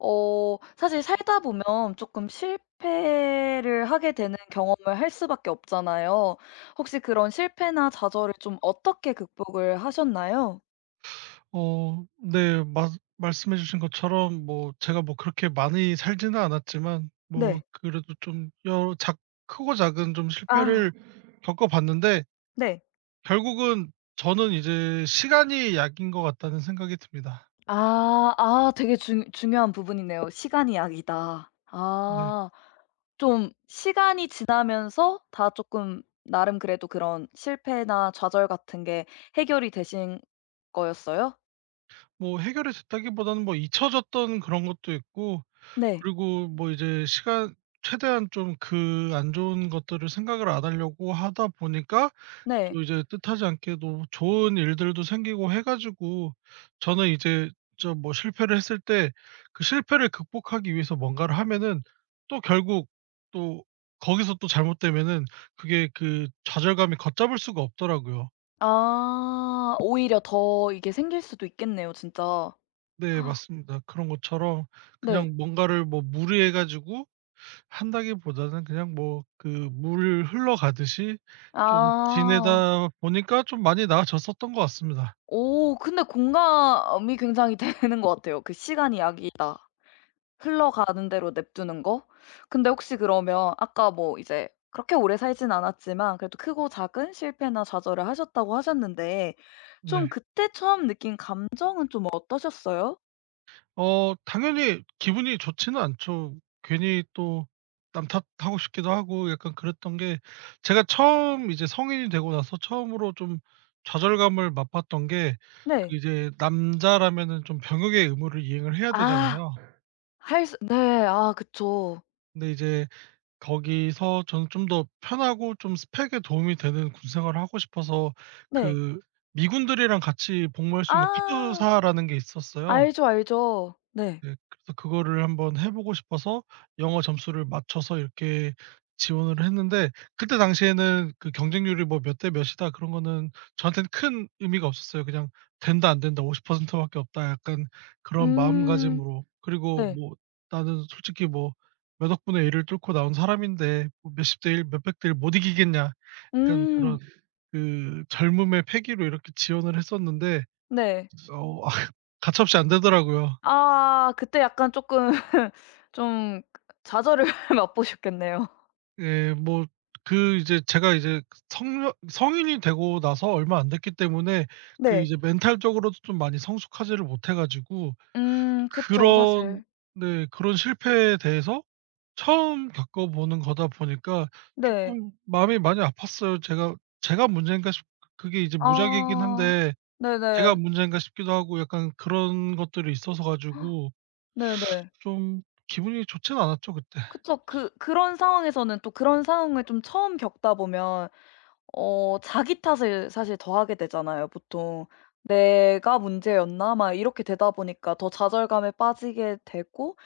어 사실 살다 보면 조금 실패를 하게 되는 경험을 할 수밖에 없잖아요. 혹시 그런 실패나 좌절을 좀 어떻게 극복을 하셨나요? 네. 말씀해 주신 것처럼 뭐 제가 뭐 그렇게 많이 살지는 않았지만, 뭐 네. 그래도 좀 여러 작 크고 작은 좀 아. 실패를 겪어 봤는데, 네. 결국은 저는 이제 '시간이 약인 것 같다.'는 생각이 듭니다. 아. 아 되게 중 중요한 부분이네요. "시간이 약이다." 네. 아. 좀 시간이 지나면서 다 조금 나름 그래도 그런 실패나 좌절 같은 게 해결이 되신 거였어요? 뭐 해결이 됐다기보다는 뭐 잊혀졌던 그런 것도 있고, 네. 그리고 뭐 이제 시간 최대한 좀 그 안 좋은 것들을 생각을 안 하려고 하다 보니까, 네. 또 이제 뜻하지 않게도 좋은 일들도 생기고 해 가지고, 저는 이제 좀 뭐 실패를 했을 때 그 실패를 극복하기 위해서 뭔가를 하면은 또 결국 또 거기서 또 잘못되면은 그게 그 좌절감이 걷잡을 수가 없더라고요. 아 오히려 더 이게 생길 수도 있겠네요 진짜. 네, 맞습니다. 그런 것처럼 네. 그냥 뭔가를 뭐 무리해 가지고 한다기보다는 그냥 뭐 그 물 흘러가듯이 좀 아. 지내다 보니까 좀 많이 나아졌었던 것 같습니다. 오 근데 공감이 굉장히 되는 것 같아요. 그 시간이 약이다. 흘러가는 대로 냅두는 거. 근데 혹시 그러면 아까 뭐 이제 그렇게 오래 살진 않았지만 그래도 크고 작은 실패나 좌절을 하셨다고 하셨는데 네. 좀 그때 처음 느낀 감정은 좀 어떠셨어요? 당연히 기분이 좋지는 않죠. 괜히 또 남 탓하고 싶기도 하고 약간 그랬던 게, 제가 처음 이제 성인이 되고 나서 처음으로 좀 좌절감을 맛봤던 게, 그 네. 이제 남자라면은 좀 병역의 의무를 이행을 해야 아 되잖아요. 할 수 네. 아 그쵸. 근데 이제 거기서 저는 좀 더 편하고 좀 스펙에 도움이 되는 군 생활을 하고 싶어서, 네. 그 미군들이랑 같이 복무할 수 있는 아. 카투사라는 게 있었어요. 알죠, 알죠. 네. 네. 그래서 그거를 한번 해 보고 싶어서 영어 점수를 맞춰서 이렇게 지원을 했는데, 그때 당시에는 그 경쟁률이 뭐 몇 대 몇이다 그런 거는 저한테는 큰 의미가 없었어요. 그냥 '된다 안 된다 50% 밖에 없다.' 약간 그런 음. 마음가짐으로. 그리고 네. 뭐 나는 솔직히 뭐 '몇 억분의 1을 뚫고 나온 사람인데 뭐 몇십 대 1 몇백 대 1 못 이기겠냐.' 약간 그런 음. 그 젊음의 패기로 이렇게 지원을 했었는데, 네. 어 가차없이 안 되더라고요. 아 그때 약간 쪼끔 좀 좌절을 맛보셨겠네요. 예. 뭐 그 이제 제가 이제 성 성인이 되고 나서 얼마 안 됐기 때문에, 그 네. 이제 멘탈적으로도 좀 많이 성숙하지를 못해 가지고, 그쵸 그런 사실. 네, 그런 실패에 대해서 처음 겪어 보는 거다 보니까 네. 조금 마음이 많이 아팠어요. 제가 문제인가 싶 그게 이제 무작위이긴 아. 한데, 제가 네네. 문제인가 싶기도 하고 약간 그런 것들이 있어서 가지고 네네. 좀 기분이 좋진 않았죠 그때. 그쵸. 그런 상황에서는 또 그런 상황을 좀 처음 겪다 보면 어 자기 탓을 사실 더 하게 되잖아요 보통. '내가 문제였나?' 막 이렇게 되다 보니까 더 좌절감에 빠지게 되고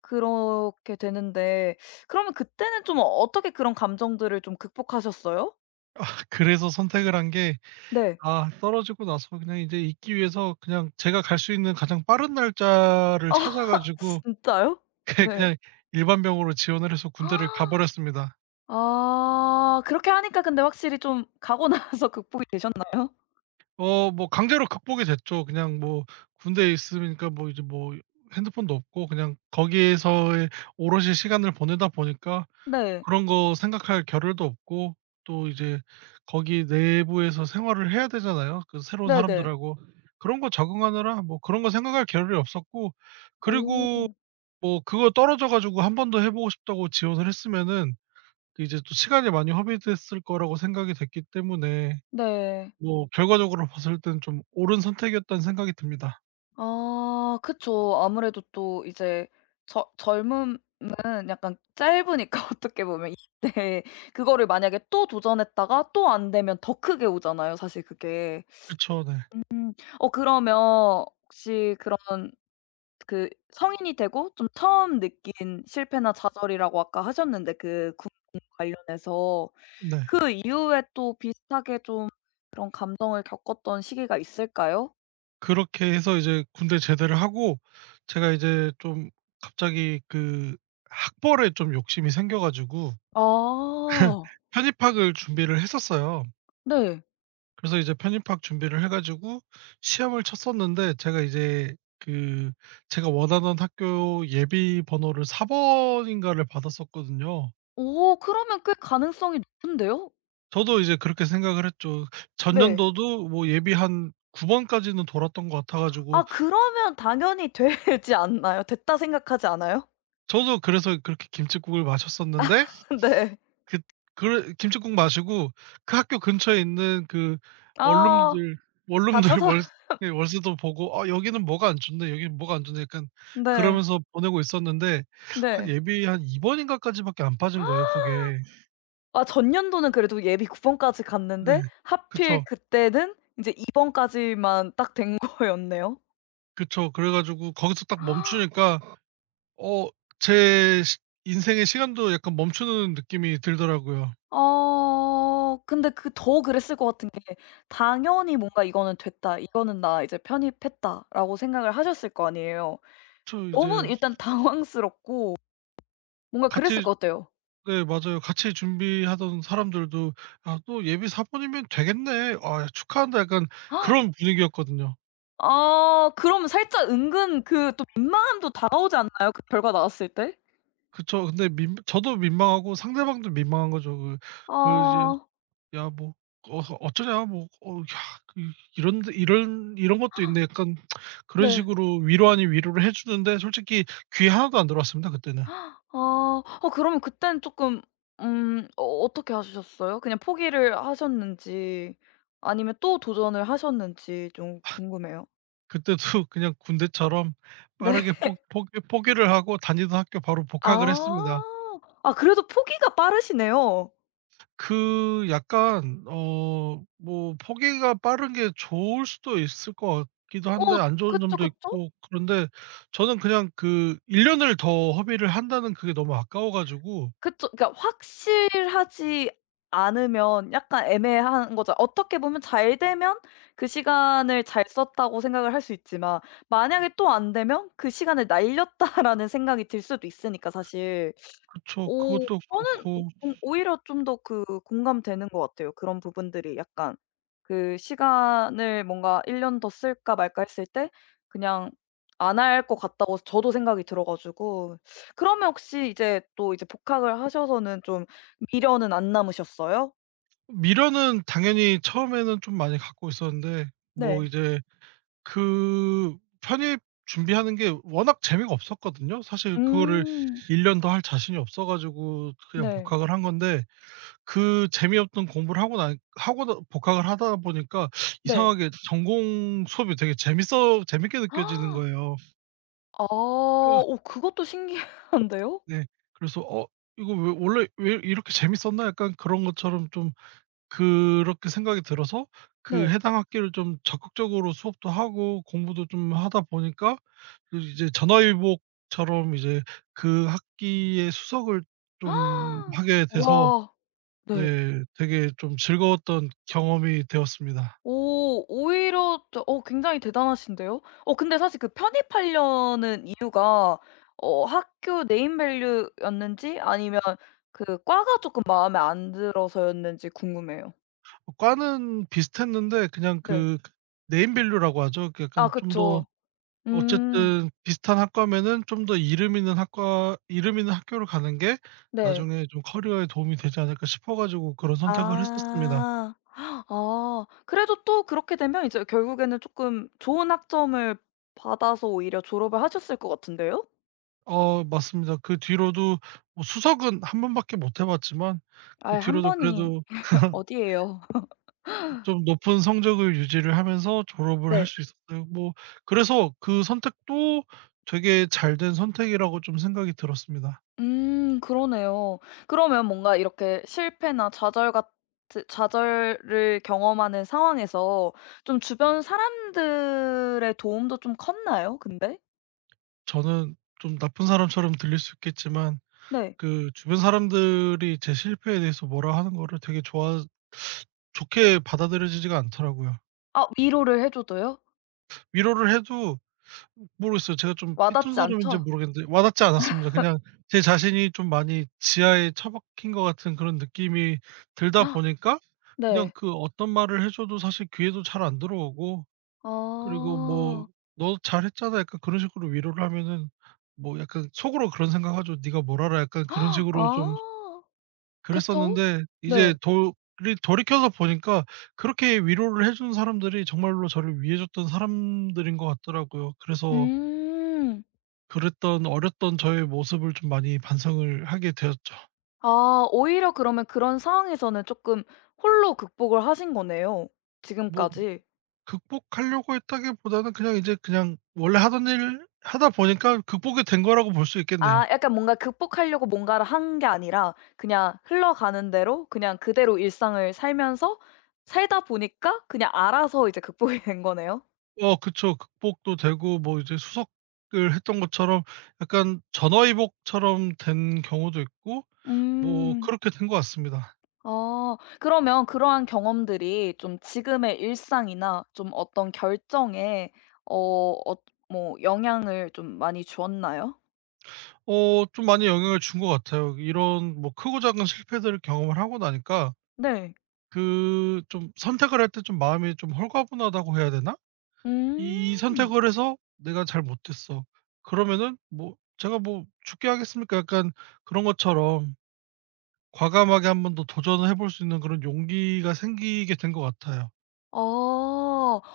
그렇게 되는데 그러면 그때는 좀 어떻게 그런 감정들을 좀 극복하셨어요? 아, 그래서 선택을 한게, 네. 아, 떨어지고 나서 그냥 이제 있기 위해서 그냥 제가 갈 수 있는 가장 빠른 날짜를 아 찾아 가지고 진짜요? 그 네. 그냥 일반병으로 지원을 해서 군대를 가 버렸습니다. 아 그렇게 하니까 근데 확실히 좀 가고 나서 극복이 되셨나요? 뭐 강제로 극복이 됐죠. 그냥 뭐 군대에 있으니까 뭐 이제 뭐 핸드폰도 없고 그냥 거기에서의 오롯이 시간을 보내다 보니까 네. 그런 거 생각할 겨를도 없고, 또 이제 거기 내부에서 생활을 해야 되잖아요, 그 새로운 네네. 사람들하고. 그런 거 적응하느라 뭐 그런 거 생각할 겨를이 없었고, 그리고 오. 뭐 그거 떨어져 가지고 한 번 더 해 보고 싶다고 지원을 했으면은 그 이제 또 시간이 많이 허비됐을 거라고 생각이 됐기 때문에, 네. 뭐 결과적으로 봤을 땐 좀 옳은 선택이었다는 생각이 듭니다. 아 그쵸. 아무래도 또 이제 저 젊음은 약간 짧으니까 어떻게 보면 이때 그거를 만약에 또 도전했다가 또 안 되면 더 크게 오잖아요 사실 그게. 그쵸. 네. 어 그러면 혹시 그런 그 성인이 되고 좀 처음 느낀 실패나 좌절이라고 아까 하셨는데 그 군 관련해서 네. 그 이후에 또 비슷하게 좀 그런 감정을 겪었던 시기가 있을까요? 그렇게 해서 이제 군대 제대를 하고, 제가 이제 좀 갑자기 그 학벌에 좀 욕심이 생겨 가지고 아. 편입학을 준비를 했었어요. 네. 그래서 이제 편입학 준비를 해 가지고 시험을 쳤었는데, 제가 이제 그 제가 원하던 학교 예비 번호를 4 번인가를 받았었거든요. 오 그러면 꽤 가능성이 높은데요? 저도 이제 그렇게 생각을 했죠. 네. 전년도도 뭐 예비 한 9 번까지는 돌았던 것 같아 가지고, 아 그러면 당연히 되지 않나요? 됐다 생각하지 않아요? 저도 그래서 그렇게 김칫국을 마셨었는데, 네. 그 그래 김칫국 마시고 그 학교 근처에 있는 그 아 원룸들 다 원룸들 찾아 월 예, 월세도 보고 '아 여기는 뭐가 안 좋네. 여기는 뭐가 안 좋네.' 약간 네. 그러면서 보내고 있었는데, 한 네. 예비 한 2 번인가까지밖에 안 빠진 거예요 그게. 아 전년도는 그래도 예비 9 번까지 네. 갔는데 하필 그쵸. 그때는 인제 2 번까지만 딱 된 거였네요. 그쵸. 그래 가지고 거기서 딱 멈추니까, 어 제 시 인생의 시간도 약간 멈추는 느낌이 들더라고요. 어 근데 그 더 그랬을 것 같은 게 당연히 뭔가 '이거는 됐다. 이거는 나 이제 편입했다.'라고 생각을 하셨을 거 아니에요. 저 너무 이제 일단 당황스럽고 뭔가 그랬을 같이 것 같아요. 네, 맞아요. 같이 준비하던 사람들도 '아 또 예비 사모님이면 되겠네. 아 축하한다.' 약간 그런 분위기였거든요. 아 그러면 살짝 은근 그 또 민망함도 다가오지 않나요? 그 결과 나왔을 때? 그쵸. 근데 민 저도 민망하고 상대방도 민망한 거죠. 그 이제 아 "야, 뭐, 어 어쩌냐. 뭐 어, 야, 이 이런 데 이런 것도 있네." 약간 그런 네. 식으로 위로 아닌 위로를 해 주는데, 솔직히 귀에 하나도 안 들어왔습니다 그때는. 아. 어 그러면 그때는 조금 어 어떻게 하셨어요? 그냥 포기를 하셨는지 아니면 또 도전을 하셨는지 좀 궁금해요. 그때도 그냥 군대처럼 네. 빠르게 포 포기 포기를 하고 다니던 학교 바로 복학을 아. 했습니다. 아 그래도 포기가 빠르시네요. 그 약간 뭐 포기가 빠른 게 좋을 수도 있을 것 같기도 어 한데 안 좋은 그쵸, 점도 그쵸. 있고 그런데, 저는 그냥 그 1 년을 더 허비를 한다는 그게 너무 아까워 가지고. 그쵸. 그러니까 확실하지 않으면 약간 애매한 거죠. 어떻게 보면 잘 되면 그 시간을 잘 썼다고 생각을 할 수 있지만 만약에 또 안 되면 '그 시간을 날렸다.'라는 생각이 들 수도 있으니까 사실. 그쵸. 오 그것도 저는 그렇고, 오히려 좀 더 그 공감되는 것 같아요. 그런 부분들이 약간 그 시간을 뭔가 1년 더 쓸까 말까 했을 때 그냥 안 할 것 같다고 저도 생각이 들어 가지고 그러면 혹시 이제 또 복학을 하셔서는 좀 미련은 안 남으셨어요? 미련은 당연히 처음에는 좀 많이 갖고 있었는데, 뭐 네. 이제 그 편입 준비하는 게 워낙 재미가 없었거든요. 사실 그거를 음. 1년 더 할 자신이 없어 가지고 그냥 네. 복학을 한 건데, 그 재미없던 공부를 하고 나 복학을 하다 보니까 네. 이상하게 전공 수업이 되게 재밌어 재밌게 아. 느껴지는 거예요. 그 오 그것도 신기한데요? 네. 그래서 '어 이거 왜 원래 왜 이렇게 재밌었나?' 약간 그런 것처럼 좀 그렇게 생각이 들어서 그 네. 해당 학기를 좀 적극적으로 수업도 하고 공부도 좀 하다 보니까 그 이제 전화위복처럼 이제 그 학기의 수석을 좀 하게 돼서, 와. 네. 네, 되게 좀 즐거웠던 경험이 되었습니다. 오 오히려 저 어 굉장히 대단하신데요. 어 근데 사실 그 편입하려는 이유가 어 학교 네임 밸류였는지 아니면 그 과가 조금 마음에 안 들어서였는지 궁금해요. 과는 비슷했는데 그냥 네. 그 네임 밸류라고 하죠. 그 아 약간 좀 더, 그쵸. 음 어쨌든 비슷한 학과면은 좀 더 이름 있는 학과 이름 있는 학교를 가는 게 네. 나중에 좀 커리어에 도움이 되지 않을까 싶어 가지고 그런 선택을 했었습니다. 아. 아 그래도 또 그렇게 되면 이제 결국에는 조금 좋은 학점을 받아서 오히려 졸업을 하셨을 것 같은데요? 맞습니다. 그 뒤로도 뭐 수석은 한 번밖에 못 해 봤지만 아 그 한 뒤로도 번이 그래도 어디예요. 좀 높은 성적을 유지를 하면서 졸업을 할 네. 수 있었어요. 뭐 그래서 그 선택도 되게 잘된 선택이라고 좀 생각이 들었습니다. 그러네요. 그러면 뭔가 이렇게 실패나 좌절 같은 좌절을 경험하는 상황에서 좀 주변 사람들의 도움도 좀 컸나요 근데? 저는 좀 나쁜 사람처럼 들릴 수 있겠지만, 네. 그 주변 사람들이 제 실패에 대해서 뭐라 하는 거를 되게 좋아 좋게 받아들여지지가 않더라고요. 아 위로를 해 줘도요? 위로를 해도 모르겠어요. 제가 좀 와 삐뚤 닿지 사람인지 않죠? 모르겠는데 와닿지 않았습니다. 그냥 제 자신이 좀 많이 지하에 처박힌 것 같은 그런 느낌이 들다 아, 보니까 그냥 네. 그 어떤 말을 해 줘도 사실 귀에도 잘 안 들어오고, 그리고 뭐 아. "너 잘했잖아." 약간 그런 식으로 위로를 하면은 뭐 약간 속으로 그런 생각하죠. "네가 뭘 알아." 약간 그런 식으로 좀 아 그쵸. 그랬었는데, 네. 이제 돌이켜서 보니까 그렇게 위로를 해준 사람들이 정말로 저를 위해 줬던 사람들인 것 같더라고요. 그래서 음. 그랬던 어렸던 저의 모습을 좀 많이 반성을 하게 되었죠. 아 오히려 그러면 그런 상황에서는 조금 홀로 극복을 하신 거네요 뭐 지금까지. 극복하려고 했다기보다는 그냥 이제 그냥 원래 하던 일 하다 보니까 극복이 된 거라고 볼 수 있겠네요. 아 약간 뭔가 극복하려고 뭔가를 한 게 아니라 그냥 흘러가는 대로 그냥 그대로 일상을 살면서 살다 보니까 그냥 알아서 이제 극복이 된 거네요? 어 그쵸. 극복도 되고 뭐 이제 수석을 했던 것처럼 약간 전화위복처럼 된 경우도 있고 뭐 음. 그렇게 된 것 같습니다. 아. 그러면 그러한 경험들이 좀 지금의 일상이나 좀 어떤 결정에 어 뭐 영향을 좀 많이 주었나요? 좀 많이 영향을 준 것 같아요. 이런 뭐 크고 작은 실패들을 경험을 하고 나니까 네. 그 좀 선택을 할 때 좀 마음이 좀 홀가분하다고 해야 되나? 음. '이 선택을 해서 내가 잘 못했어. 그러면은 뭐 제가 뭐 죽게 하겠습니까?' 약간 그런 것처럼 과감하게 한번 더 도전을 해볼 수 있는 그런 용기가 생기게 된 것 같아요. 아.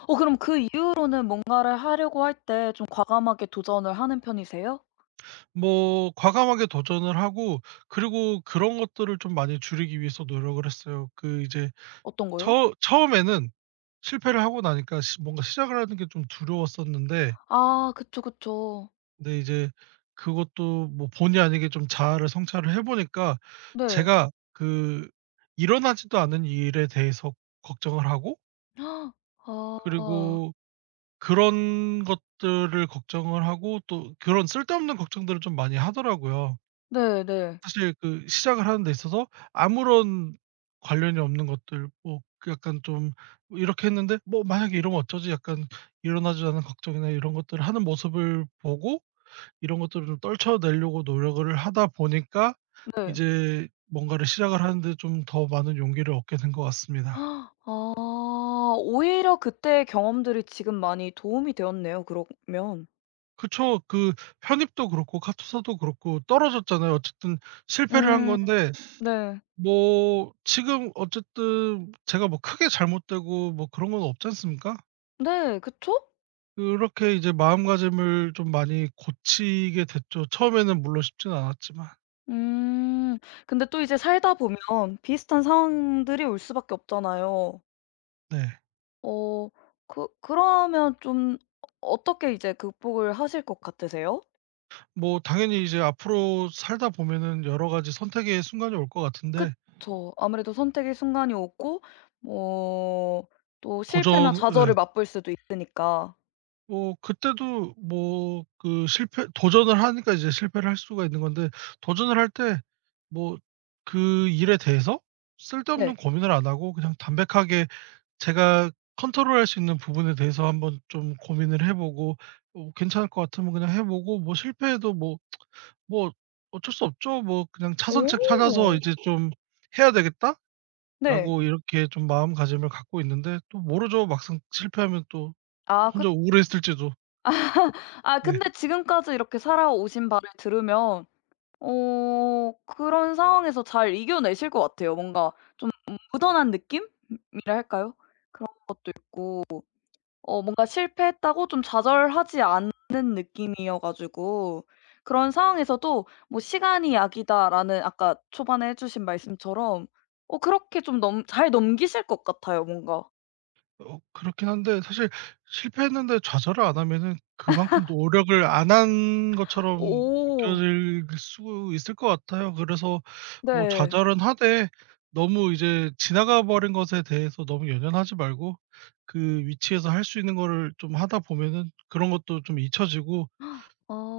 어 그럼 그 이후로는 뭔가를 하려고 할 때 좀 과감하게 도전을 하는 편이세요? 뭐 과감하게 도전을 하고, 그리고 그런 것들을 좀 많이 줄이기 위해서 노력을 했어요. 그 이제 어떤 거요? 처 처음에는 실패를 하고 나니까 시 뭔가 시작을 하는 게 좀 두려웠었는데, 아 그쵸, 그쵸. 근데 이제 그것도 뭐 본의 아니게 좀 자아를 성찰을 해 보니까 네. 제가 그 일어나지도 않은 일에 대해서 걱정을 하고, 아. 그리고 그런 것들을 걱정을 하고, 또 그런 쓸데없는 걱정들을 좀 많이 하더라고요. 네네. 네. 사실 그 시작을 하는 데 있어서 아무런 관련이 없는 것들, 뭐 그 약간 좀 뭐 이렇게 했는데 '뭐 만약에 이러면 어쩌지?' 약간 일어나지 않은 걱정이나 이런 것들을 하는 모습을 보고, 이런 것들을 좀 떨쳐내려고 노력을 하다 보니까 네. 이제 뭔가를 시작을 하는데 좀 더 많은 용기를 얻게 된 것 같습니다. 아 오히려 그때의 경험들이 지금 많이 도움이 되었네요 그러면. 그쵸. 그 편입도 그렇고 카투사도 그렇고 떨어졌잖아요. 어쨌든 실패를 한 음 건데, 네. 뭐 지금 어쨌든 제가 뭐 크게 잘못되고 뭐 그런 건 없지 않습니까? 네 그쵸? 그렇게 이제 마음가짐을 좀 많이 고치게 됐죠. 처음에는 물론 쉽진 않았지만. 음 근데 또 이제 살다 보면 비슷한 상황들이 올 수밖에 없잖아요. 네. 어 그 그러면 좀 어떻게 이제 극복을 하실 것 같으세요? 뭐 당연히 이제 앞으로 살다 보면은 여러 가지 선택의 순간이 올 것 같은데, 그쵸. 아무래도 선택의 순간이 오고 뭐 또 실패나 도전 예. 좌절을 맛볼 수도 있으니까. 뭐 그때도 뭐 그 실패 도전을 하니까 이제 실패를 할 수가 있는 건데, 도전을 할 때 뭐 그 일에 대해서 쓸데없는 네. 고민을 안 하고 그냥 담백하게 제가 컨트롤할 수 있는 부분에 대해서 한번 좀 고민을 해 보고, 괜찮을 것 같으면 그냥 해 보고, 뭐 실패해도 뭐 뭐 '어쩔 수 없죠. 뭐 그냥 오. 차선책 찾아서 이제 좀 해야 되겠다.'라고 네. 이렇게 좀 마음가짐을 갖고 있는데, 또 모르죠. 막상 실패하면 또 아 그 혼자 우울했을지도. 아 네. 근데 지금까지 이렇게 살아오신 바를 들으면 어 그런 상황에서 잘 이겨내실 것 같아요. 뭔가 무던한 느낌이라 할까요? 어 뭔가 실패했다고 좀 좌절하지 않는 느낌이어 가지고 그런 상황에서도 뭐 '시간이 약이다.'라는 아까 초반에 해 주신 말씀처럼 어 그렇게 좀 넘 잘 넘기실 것 같아요 뭔가. 그렇긴 한데, 사실 실패했는데 좌절을 안 하면은 그만큼 노력을 안 한 것처럼 오 느껴질 수 있을 것 같아요. 그래서 뭐 네. 좌절은 하되 너무 이제 지나가 버린 것에 대해서 너무 연연하지 말고 그 위치에서 할 수 있는 거를 좀 하다 보면은 그런 것도 좀 잊혀지고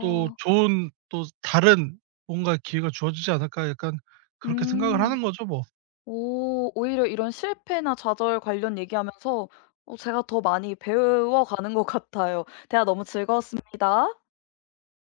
또 좋은 또 다른 뭔가 기회가 주어지지 않을까, 약간 그렇게 생각을 음. 하는 거죠 뭐. 오 오히려 이런 실패나 좌절 관련 얘기하면서 어 제가 더 많이 배워가는 것 같아요. 대화 너무 즐거웠습니다.